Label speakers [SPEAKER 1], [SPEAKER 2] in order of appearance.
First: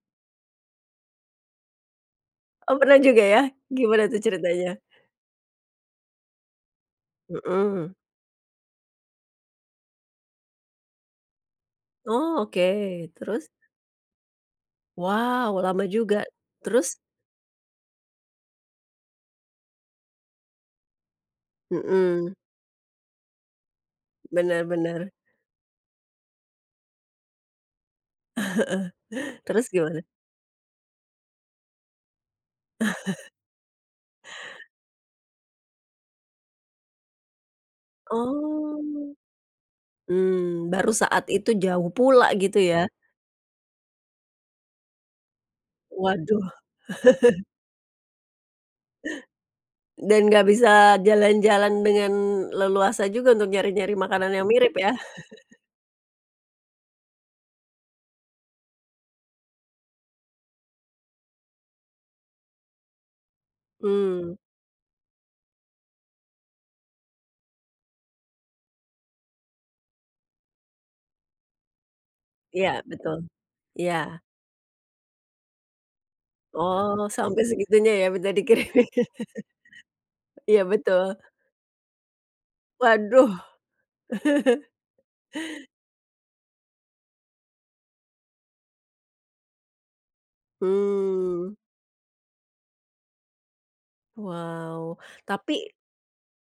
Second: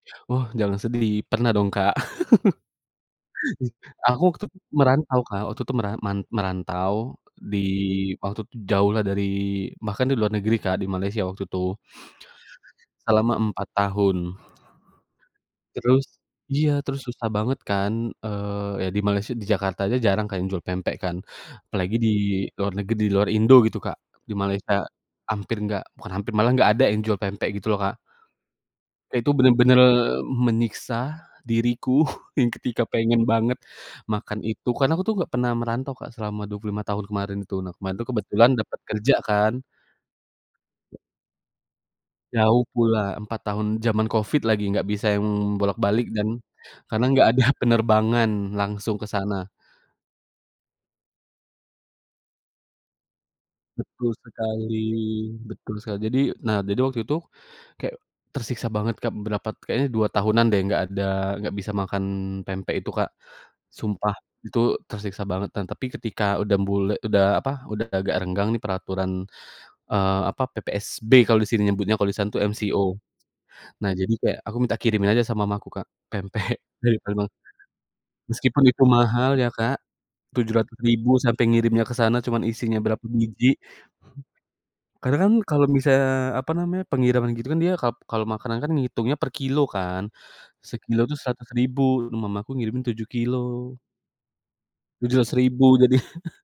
[SPEAKER 1] Wah, jangan sedih, pernah dong Kak.
[SPEAKER 2] Oh, pernah juga ya. Gimana tuh
[SPEAKER 1] Aku tuh
[SPEAKER 2] ceritanya?
[SPEAKER 1] merantau Kak, waktu itu meran man merantau di
[SPEAKER 2] Mhm.
[SPEAKER 1] waktu itu jauhlah dari bahkan di luar negeri Kak, di Malaysia waktu itu.
[SPEAKER 2] Oh, oke,
[SPEAKER 1] Selama
[SPEAKER 2] terus?
[SPEAKER 1] 4 tahun.
[SPEAKER 2] Wow, lama
[SPEAKER 1] Terus
[SPEAKER 2] juga,
[SPEAKER 1] iya,
[SPEAKER 2] terus?
[SPEAKER 1] terus susah banget kan, eee, ya di Malaysia, di Jakarta aja jarang kan jual pempek kan, apalagi di
[SPEAKER 2] Mhm.
[SPEAKER 1] luar neget di luar Indo gitu Kak, di
[SPEAKER 2] Bener
[SPEAKER 1] Malaysia
[SPEAKER 2] bener.
[SPEAKER 1] hampir nggak bukan hampir, malah nggak ada yang jual pempek gitu loh Kak.
[SPEAKER 2] Heeh.
[SPEAKER 1] Itu
[SPEAKER 2] Terus
[SPEAKER 1] bener-bener
[SPEAKER 2] gimana?
[SPEAKER 1] menyiksa diriku yang ketika pengen banget makan itu, kan aku tuh nggak pernah merantau, Kak, selama 25 tahun kemarin itu, nah kemarin kebetulan dapat
[SPEAKER 2] Oh.
[SPEAKER 1] kerja kan.
[SPEAKER 2] Mmm, baru saat itu jauh pula gitu
[SPEAKER 1] Jauh
[SPEAKER 2] ya.
[SPEAKER 1] pula, 4 tahun, zaman Covid lagi, nggak bisa yang bolak-balik dan
[SPEAKER 2] Waduh.
[SPEAKER 1] karena nggak ada penerbangan langsung ke sana.
[SPEAKER 2] Dan gak bisa jalan-jalan dengan leluasa juga untuk nyari-nyari
[SPEAKER 1] Betul
[SPEAKER 2] makanan yang mirip
[SPEAKER 1] sekali,
[SPEAKER 2] ya.
[SPEAKER 1] betul sa jadi, nah, jadi waktu itu kayak tersiksa banget, Kak, berapa kayaknya 2 tahunan deh nggak ada nggak bisa makan pempek itu, Kak. Sumpah
[SPEAKER 2] Mmm.
[SPEAKER 1] itu tersiksa banget dan tapi ketika udah mbule udah apa, udah agak renggang nih peraturan, eee, apa, PPSB kalau di sini nyebutnya kalau di sana tuh MCO.
[SPEAKER 2] Iya betul,
[SPEAKER 1] Nah jadi
[SPEAKER 2] iya.
[SPEAKER 1] kayak aku minta kirimin aja sama mama aku, Kak, pempek dari
[SPEAKER 2] Oh,
[SPEAKER 1] Palembang.
[SPEAKER 2] sampai segitunya ya minta
[SPEAKER 1] Meskipun itu
[SPEAKER 2] dikirimin.
[SPEAKER 1] mahal ya, Kak, tujuh
[SPEAKER 2] Iya,
[SPEAKER 1] ratus
[SPEAKER 2] betul.
[SPEAKER 1] ribu sampai ngirimnya ke sana cuman isinya berapa
[SPEAKER 2] Waduh.
[SPEAKER 1] biji. Karena kan kalau bisa misalnya apa namanya, pengiriman gitu kan dia kap kalau makanan kan ngitungnya per kilo kan. Sekilo itu seratus
[SPEAKER 2] Mmm.
[SPEAKER 1] ribu, mama aku ngirimin 7 kilogram.
[SPEAKER 2] Wow,
[SPEAKER 1] tujuh ratus
[SPEAKER 2] tapi
[SPEAKER 1] ribu jadi.